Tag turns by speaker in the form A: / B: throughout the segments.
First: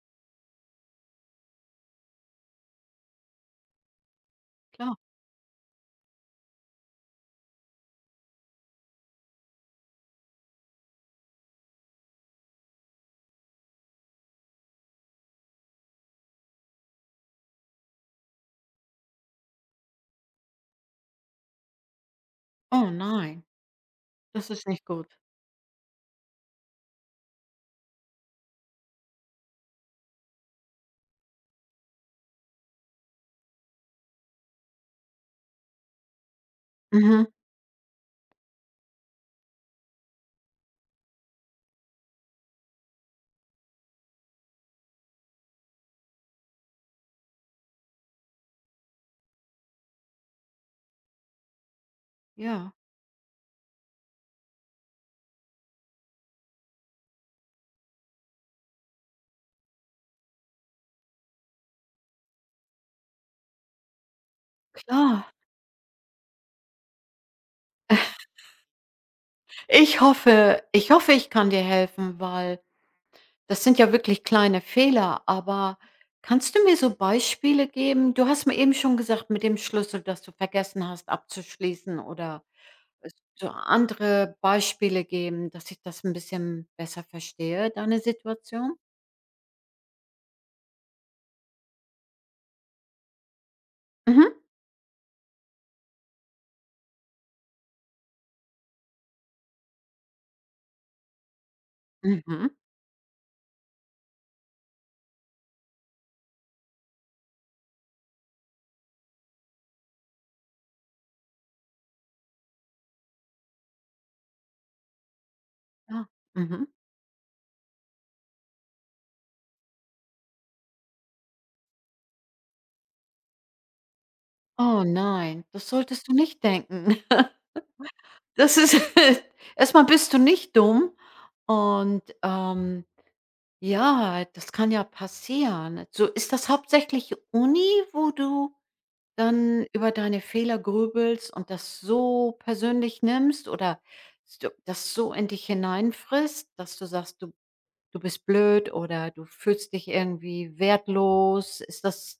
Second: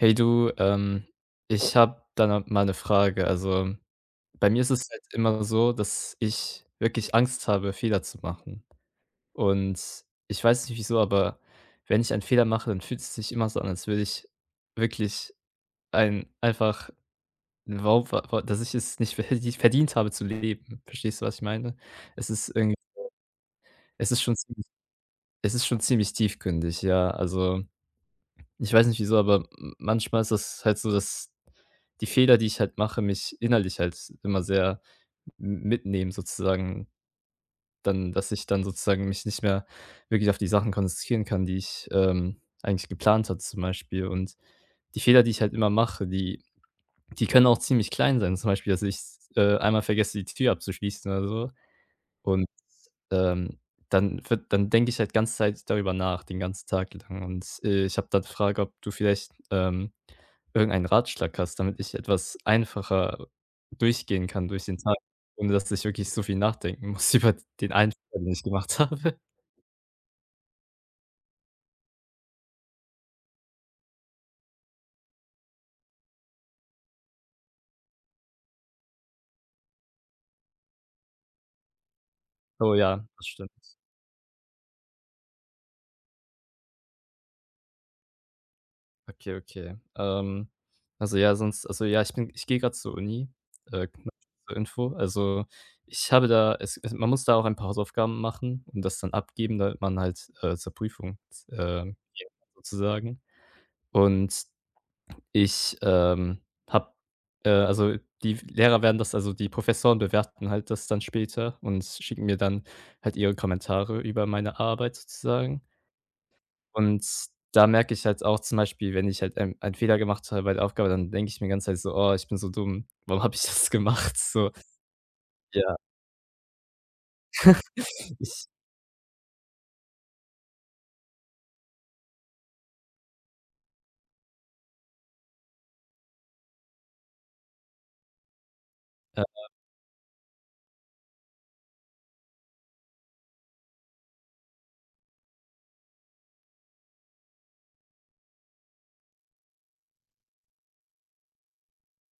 A: Hey du, ich habe da no mal 'ne Frage. Also, bei mir ist es
B: Klar.
A: halt immer so, dass ich wirklich Angst habe, Fehler zu machen. Und ich weiß nicht wieso, aber wenn ich einen Fehler mache, dann fühlt es sich immer so an, als würde ich wirklich ein einfach 'n Wau wa wa dass ich es nicht verdient habe zu leben. Verstehst du, was ich meine? Es ist irgendwie
B: Oh nein,
A: es ist schon
B: das ist
A: ziemlich
B: nicht gut.
A: es ist schon ziemlich tiefgründig, ja. Also ich weiß nicht wieso, aber m manchmal ist das halt so, dass die Fehler, die ich halt mache, mich innerlich halt immer sehr m mitnehmen sozusagen.
B: Mhm.
A: Dann dass ich dann sozusagen mich nicht mehr wirklich auf die Sachen konzentrieren kann, die ich, eigentlich geplant hatte zum Beispiel. Und die Fehler, die ich halt immer mache, die können auch ziemlich klein sein. Zum Beispiel, dass ich, einmal vergesse, die Tür abzuschließen oder so und
B: Ja,
A: ähm, dann denke ich halt ganze Zeit darüber nach, den ganzen Tag lang. Und, ich habe dann die Frage, ob du vielleicht, irgendeinen Ratschlag hast, damit ich etwas einfacher durchgehen kann durch den Tag,
B: klar.
A: ohne dass ich wirklich so viel nachdenken muss über den einen Fehler, den ich gemacht habe.
B: Ich hoffe, ich kann dir helfen, weil das sind ja wirklich kleine Fehler, aber kannst du mir so Beispiele geben? Du hast mir eben schon gesagt mit dem Schlüssel, dass du vergessen hast abzuschließen oder
A: Oh ja, das
B: so
A: stimmt.
B: andere Beispiele geben, dass ich das ein bisschen besser verstehe, deine Situation?
A: Okay, okay. Also, ja, sonst also, ja, ich gehe gerade zur Uni, nur
B: Mhm.
A: zur Info. Also, ich habe da es es man muss da auch ein paar Hausaufgaben machen und das dann abgeben, damit man halt, zur Prüfung, äh, geht
B: Mhm.
A: sozusagen. Und ich, habe also, die Lehrer werden das also, die Professoren bewerten halt das dann später und schicken mir dann halt ihre Kommentare über meine Arbeit sozusagen.
B: Ja. Mhm.
A: Und da merke ich halt auch zum Beispiel, wenn ich halt einen Fehler gemacht habe bei der Aufgabe, dann denke ich mir ganze Zeit so: „Oh, ich bin so dumm. Warum habe ich das gemacht?“ So,
B: Oh nein, das
A: ja.
B: solltest du nicht denken.
A: Ich
B: Das ist erstmal bist du nicht dumm und, ja, das kann ja passieren. So, ist das hauptsächlich Uni, wo du
A: ja,
B: dann über deine Fehler grübelst und das so persönlich nimmst oder so das so in dich hineinfrisst, dass du sagst, du bist blöd oder du fühlst dich irgendwie wertlos? Ist das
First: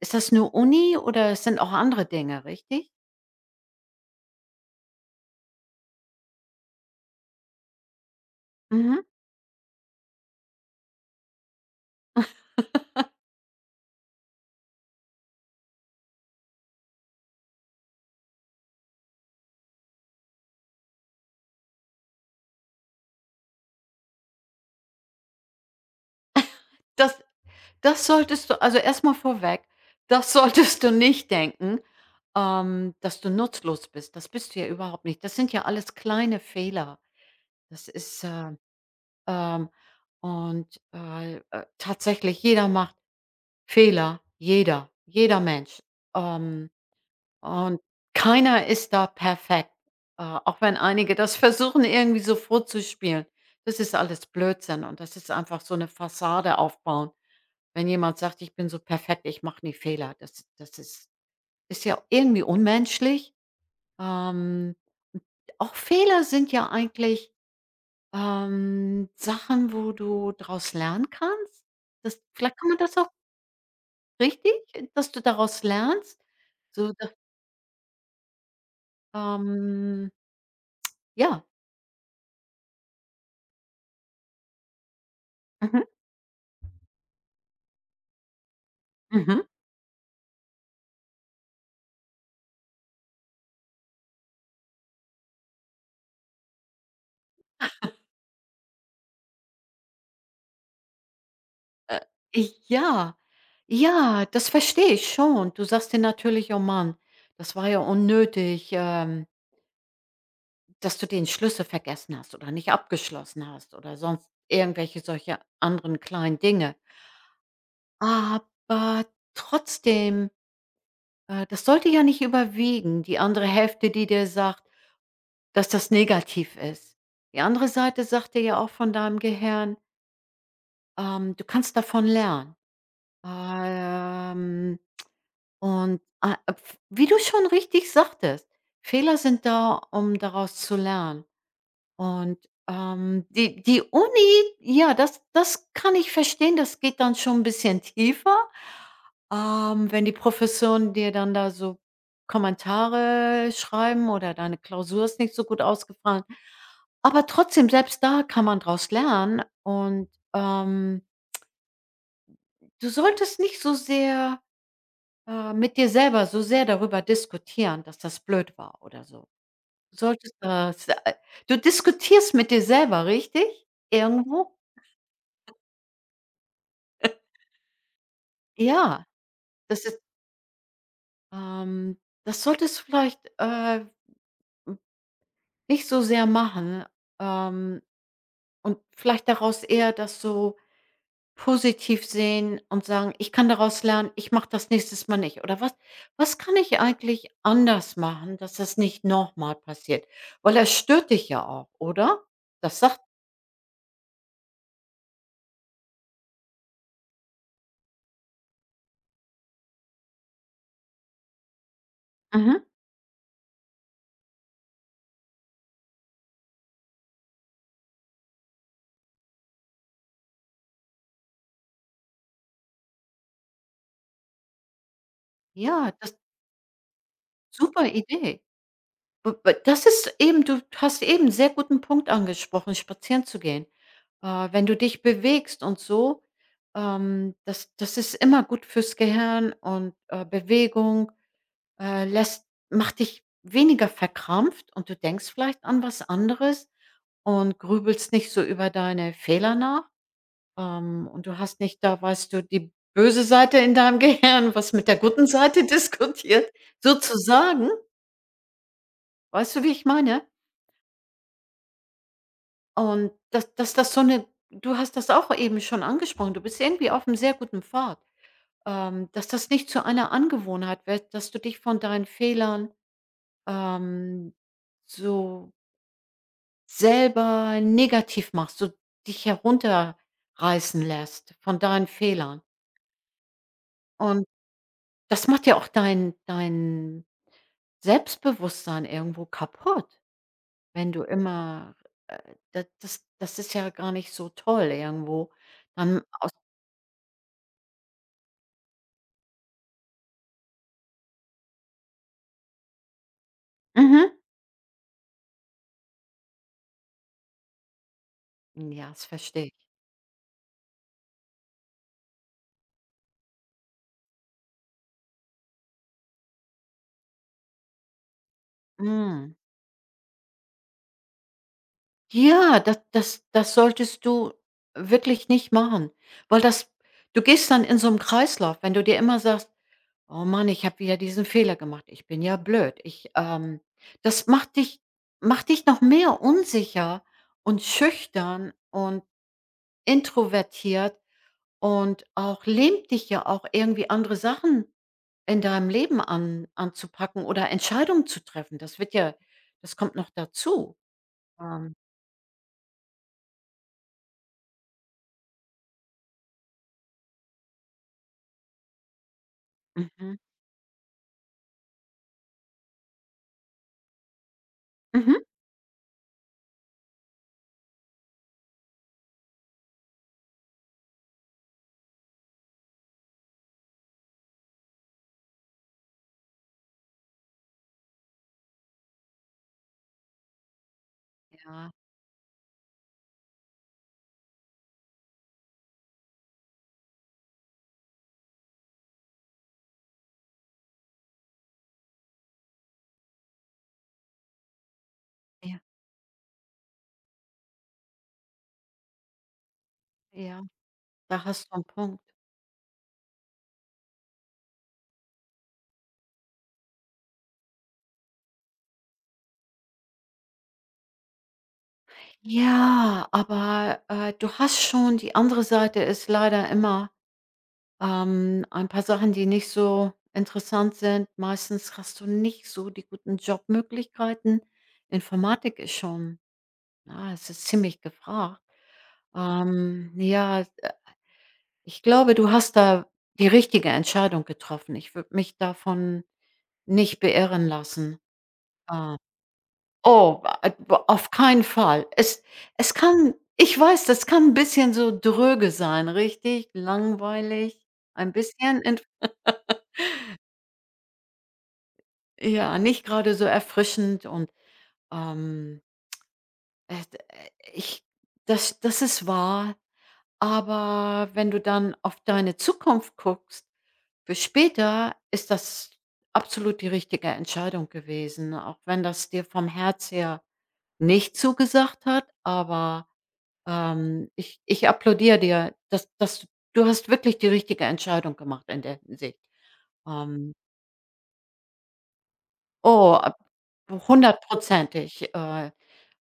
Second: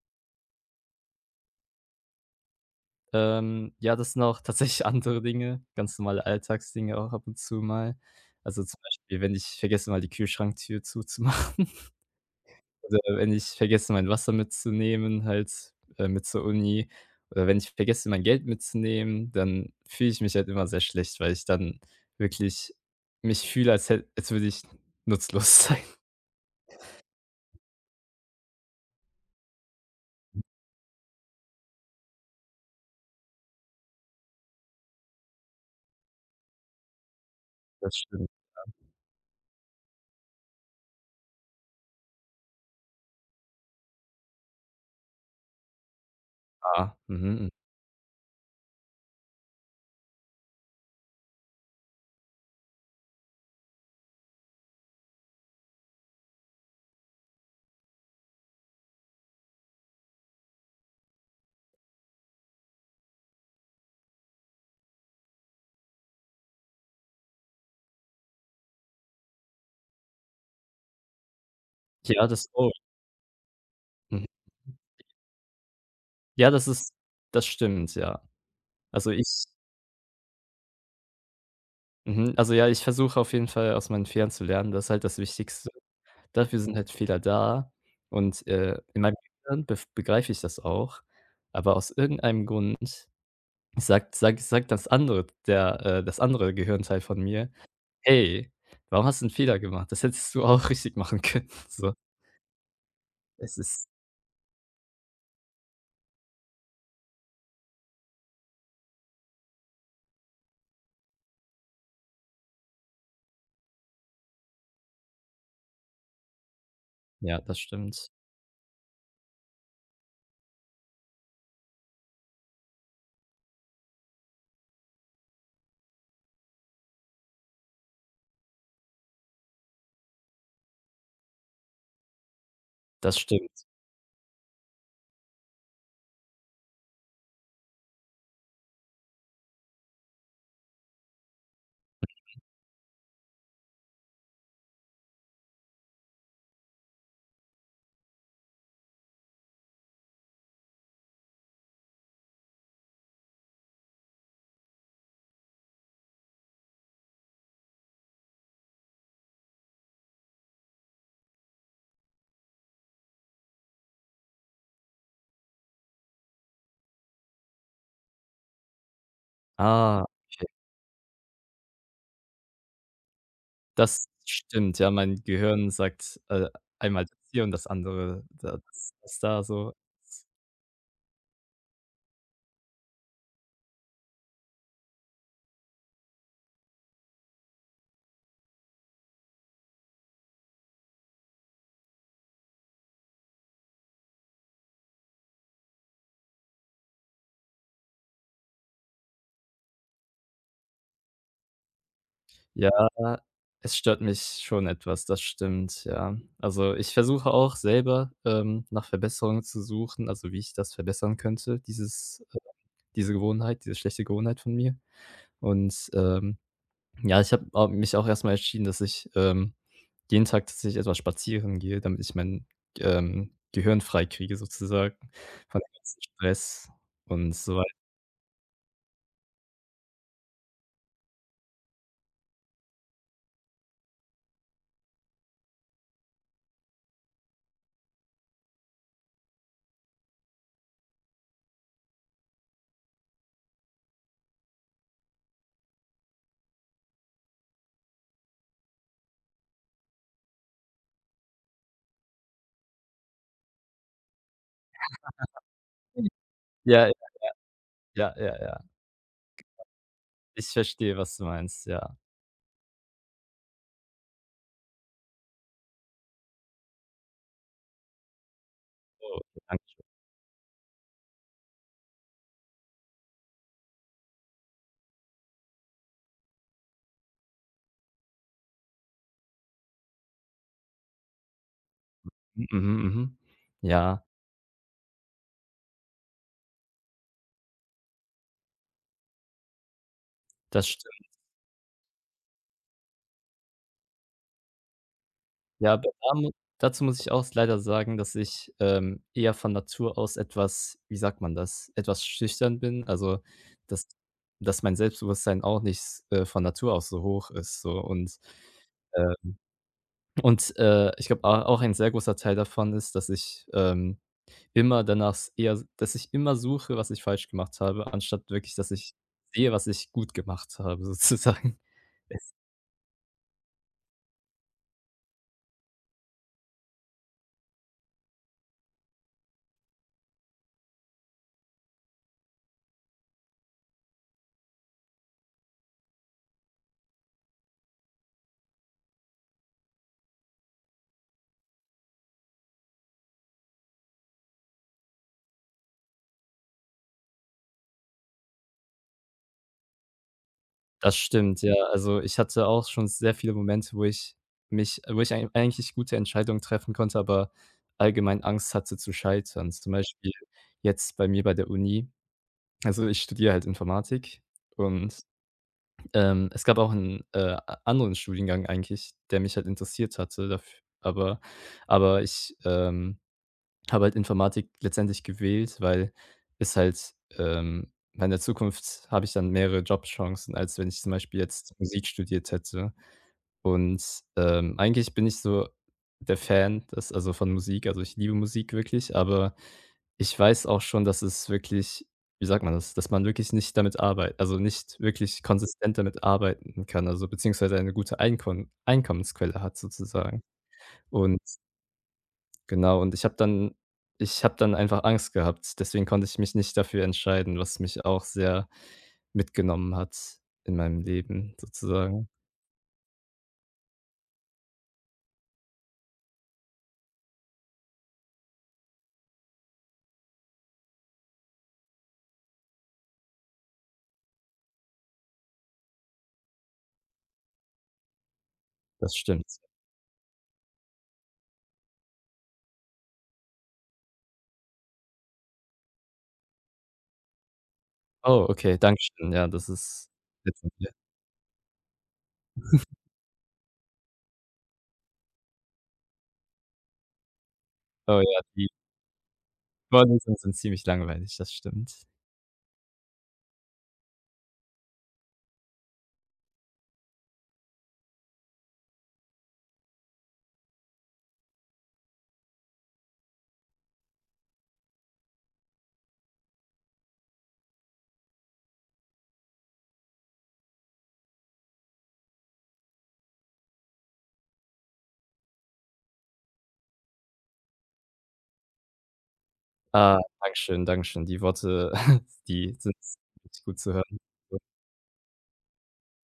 B: ist das nur Uni oder es sind auch andere Dinge, richtig?
A: ja, das sind auch tatsächlich andere Dinge, ganz normale Alltagsdinge auch ab und zu mal. Also, zum
B: Mhm.
A: Beispiel, wenn ich vergesse, mal die Kühlschranktür zuzumachen. Oder wenn ich vergesse, mein Wasser mitzunehmen halt, mit zur Uni oder wenn ich vergesse, mein Geld mitzunehmen, dann fühle ich mich halt immer sehr schlecht, weil ich dann wirklich mich fühle, als würde ich nutzlos sein.
B: Das Das solltest du also erstmal vorweg, das solltest du nicht denken, dass du nutzlos bist. Das bist du ja überhaupt nicht. Das sind ja alles kleine Fehler. Das
A: Das
B: ist,
A: stimmt,
B: ähm und, tatsächlich jeder macht Fehler. Jeder, jeder Mensch. Ähm
A: ja. Mhm.
B: und keiner ist da perfekt, auch wenn einige das versuchen, irgendwie so vorzuspielen. Das ist alles Blödsinn und das ist einfach so eine Fassade aufbauen. Wenn jemand sagt: „Ich bin so perfekt, ich mache nie Fehler“, das ist ja irgendwie unmenschlich. Ähm, auch Fehler sind ja eigentlich, Sachen, wo du daraus lernen kannst. Das
A: Ja, das
B: vielleicht kann
A: auch.
B: man das auch
A: Mhm.
B: richtig, dass du daraus lernst,
A: Ja,
B: so da
A: das stimmt, ja. Also, ich
B: ähm, ja.
A: mhm, also, ja, ich versuche auf jeden Fall aus meinen Fehlern zu lernen, das ist halt das Wichtigste.
B: Mhm.
A: Dafür sind halt Fehler da und, in meinem
B: Mhm.
A: Gehirn bef begreife ich das auch, aber aus irgendeinem Grund sagt sagt das andere der das andere Gehirnteil von mir: „Hey, warum hast du einen Fehler gemacht? Das hättest du auch richtig machen können.“ So.
B: Äh, ja.
A: Es ist
B: Ja, das verstehe ich schon. Du sagst dir natürlich: „Oh Mann, das war ja unnötig, dass du den Schlüssel vergessen hast oder nicht abgeschlossen hast oder sonst irgendwelche solche anderen kleinen Dinge.“
A: ja, das stimmt.
B: Aber trotzdem, das sollte ja nicht überwiegen, die andere Hälfte, die dir sagt, dass das negativ ist. Die andere Seite sagt dir ja auch von deinem Gehirn, du kannst davon lernen.
A: Das stimmt.
B: Ähm Und, ah, pf wie du schon richtig sagtest, Fehler sind da, um daraus zu lernen. Und, die Uni, ja, das kann ich verstehen, das geht dann schon ein bisschen tiefer. Wenn die Professoren dir dann da so Kommentare schreiben oder deine Klausur ist nicht so gut ausgefallen. Aber trotzdem, selbst da kann man draus lernen und, ähm, du solltest nicht so sehr mit dir selber so sehr darüber diskutieren, dass das blöd war oder so. Du
A: Ah,
B: solltest
A: okay.
B: das du diskutierst mit dir selber, richtig?
A: Das
B: Irgendwo?
A: stimmt, ja, mein Gehirn sagt, einmal das hier und das andere da das
B: Ja,
A: das da so.
B: das ist ähm, das solltest du vielleicht, nicht so sehr machen, ähm, und vielleicht daraus eher das so positiv sehen und sagen: „Ich kann daraus lernen, ich mache das nächstes Mal nicht.“ Oder: „Was was kann ich eigentlich anders machen, dass das nicht nochmal passiert?“ Weil das stört dich ja auch, oder?
A: Ja,
B: Das sagt
A: es stört mich schon etwas, das stimmt, ja. Also, ich versuche auch selber, nach Verbesserungen zu suchen, also, wie ich das verbessern könnte, dieses
B: Mhm.
A: diese Gewohnheit, diese schlechte Gewohnheit von mir. Und, ja, ich habe mich auch erstmal entschieden, dass ich, jeden Tag tatsächlich etwas spazieren gehe, damit ich mein, Gehirn frei kriege sozusagen von dem
B: Ja,
A: ganzen
B: das
A: Stress und so weiter.
B: super Idee. W w Das ist eben du hast eben 'n sehr guten Punkt angesprochen, spazieren zu gehen. Wenn du dich bewegst und so, das ist immer gut fürs Gehirn und, Bewegung, lässt macht dich weniger verkrampft und du denkst vielleicht an was anderes und grübelst nicht so über deine Fehler nach. Und du hast nicht da, weißt du, die böse Seite in deinem Gehirn, was mit der guten Seite diskutiert,
A: Ja, ja,
B: sozusagen.
A: ja, ja, ja.
B: Weißt du, wie ich meine?
A: Ich verstehe, was du meinst, ja.
B: Und dass dass das so eine du hast das auch eben schon angesprochen, du bist irgendwie auf einem sehr guten Pfad,
A: Oh,
B: dass das
A: danke
B: nicht zu
A: schön.
B: einer Angewohnheit wird, dass du dich von deinen Fehlern, ähm, so selber negativ machst, so dich herunterreißen lässt von deinen Fehlern.
A: Mhm, mhm. Ja,
B: Und das macht ja auch dein Selbstbewusstsein irgendwo kaputt,
A: das
B: wenn du immer äh, da das ist ja gar nicht so toll irgendwo.
A: ja, bei
B: Dann aus
A: Ramen dazu muss ich auch leider sagen, dass ich, eher von Natur aus etwas, wie sagt man das, etwas schüchtern bin. Also, dass
B: mhm.
A: dass mein Selbstbewusstsein auch nicht von Natur aus so hoch ist so
B: Ja, das
A: äh
B: verstehe ich.
A: und, ich glaube, auch ein sehr großer Teil davon ist, dass ich, immer danach s eher dass ich immer suche, was ich falsch gemacht habe, anstatt wirklich, dass ich
B: Mhm.
A: sehe, was ich gut gemacht habe sozusagen.
B: Ja, das solltest du wirklich nicht machen, weil das du gehst dann in so einem Kreislauf, wenn du dir immer sagst: „Oh Mann, ich habe wieder diesen Fehler gemacht. Ich bin ja blöd.“ Ich, das macht dich noch mehr unsicher und schüchtern und introvertiert. Und auch lähmt dich ja auch irgendwie andere Sachen in deinem Leben an anzupacken oder Entscheidungen zu treffen. Das wird ja das kommt noch dazu.
A: Das stimmt, ja.
B: Ähm.
A: Also, ich hatte auch schon sehr viele Momente, wo ich eigentlich gute Entscheidungen treffen konnte, aber allgemein Angst hatte zu scheitern. Zum Beispiel
B: Mhm.
A: jetzt bei der Uni. Also, ich studiere halt Informatik und,
B: Mhm.
A: es gab auch einen a anderen Studiengang eigentlich, der mich halt interessiert hatte daf aber ich, habe halt Informatik letztendlich gewählt, weil es halt weil in der Zukunft habe ich dann mehrere Jobchancen, als wenn ich zum Beispiel jetzt
B: Ja,
A: Musik studiert hätte. Und, eigentlich bin ich so der Fan des also von Musik, also ich liebe Musik wirklich, aber ich weiß auch schon, dass es wirklich wie sagt man das, dass man wirklich nicht damit arbeitet, also nicht wirklich
B: ja,
A: konsistent damit arbeiten kann, also beziehungsweise eine gute Einkon Einkommensquelle hat sozusagen.
B: ja.
A: Und
B: Da hast du einen Punkt.
A: genau, und ich habe dann einfach Angst gehabt. Deswegen konnte ich mich nicht dafür entscheiden, was mich auch sehr mitgenommen hat in meinem Leben sozusagen.
B: Ja, aber, du hast schon die andere Seite ist leider immer, ein paar Sachen, die nicht so interessant sind. Meistens hast du nicht so die guten Jobmöglichkeiten. Informatik ist schon ja, es ist ziemlich gefragt.
A: Das stimmt.
B: Ja, ich glaube, du hast da die richtige Entscheidung getroffen. Ich würde mich davon nicht beirren lassen.
A: Oh, okay,
B: Ah.
A: Dankeschön. Ja, das ist
B: Oh,
A: nett
B: a
A: von dir.
B: b auf keinen Fall. Es es kann ich weiß, das kann ein bisschen so dröge sein, richtig langweilig,
A: Oh
B: ein
A: ja, die
B: bisschen ent
A: Vorlesungen sind ziemlich langweilig, das stimmt.
B: ja, nicht gerade so erfrischend und, ähm, d ich das ist wahr. Aber wenn du dann auf deine Zukunft guckst, für später ist das absolut die richtige Entscheidung gewesen, auch wenn das dir vom Herz her nicht zugesagt hat, aber, ich applaudiere dir, dass dass du du hast wirklich die richtige Entscheidung gemacht in der Hinsicht.
A: Ah,
B: Ähm,
A: Dankeschön, Dankeschön. Die Worte, die sind
B: oh, ab
A: richtig gut zu hören.
B: hundertprozentig, äh,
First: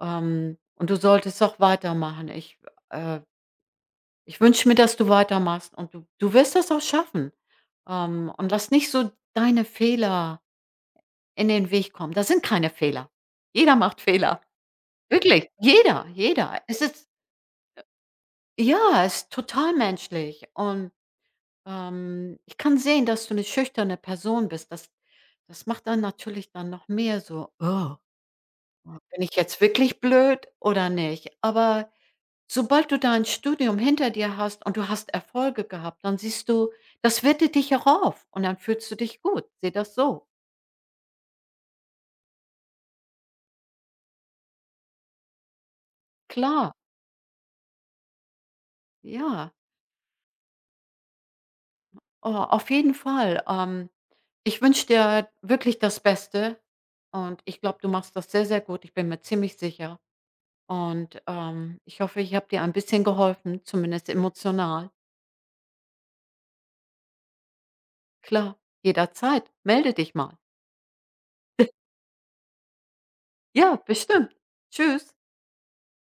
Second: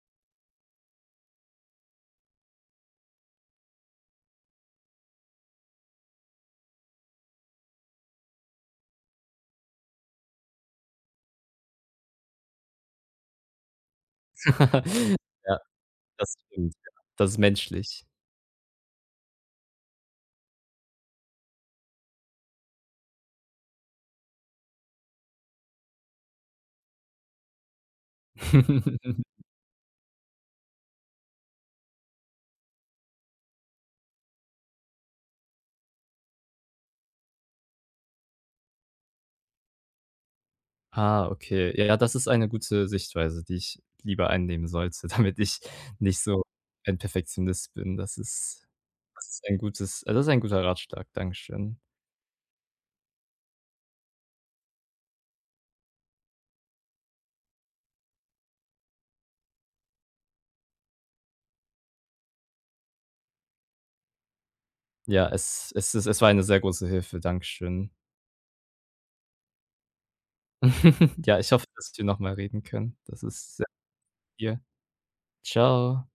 B: ähm, und du solltest auch weitermachen. Ich, äh Ich wünsche mir, dass du weitermachst und du wirst das auch schaffen. Und lass nicht so deine Fehler in den Weg kommen. Das sind keine Fehler. Jeder macht Fehler. Wirklich,
A: Ja,
B: jeder,
A: das
B: jeder.
A: stimmt,
B: Es
A: ja.
B: ist
A: Das ist menschlich.
B: ja, es ist total menschlich und, ich kann sehen, dass du eine schüchterne Person bist. Das macht dann natürlich dann noch mehr so: „Oh, bin ich jetzt wirklich blöd oder nicht?“ Aber sobald du dein Studium hinter dir hast und du hast Erfolge gehabt, dann siehst du, das wertet dich auch auf und dann fühlst du dich gut. Sehe das so.
A: Ah, okay. Ja, das ist eine gute Sichtweise, die ich lieber einnehmen sollte, damit ich nicht so
B: Klar,
A: ein Perfektionist bin. Das ist
B: ja,
A: ein gutes das ist ein guter Ratschlag. Dankeschön.
B: oh, auf jeden Fall. Ich wünsche dir wirklich das Beste und ich glaube, du machst das sehr, sehr gut. Ich bin mir ziemlich sicher. Und ich hoffe, ich habe dir ein bisschen geholfen, zumindest emotional.
A: Ja, es war eine sehr große Hilfe. Dankeschön.
B: Klar, jederzeit. Melde dich mal.
A: Ja, ich hoffe, dass wir noch mal reden können. Das ist sehr
B: Ja, bestimmt.
A: viel.
B: Tschüss.
A: Ciao.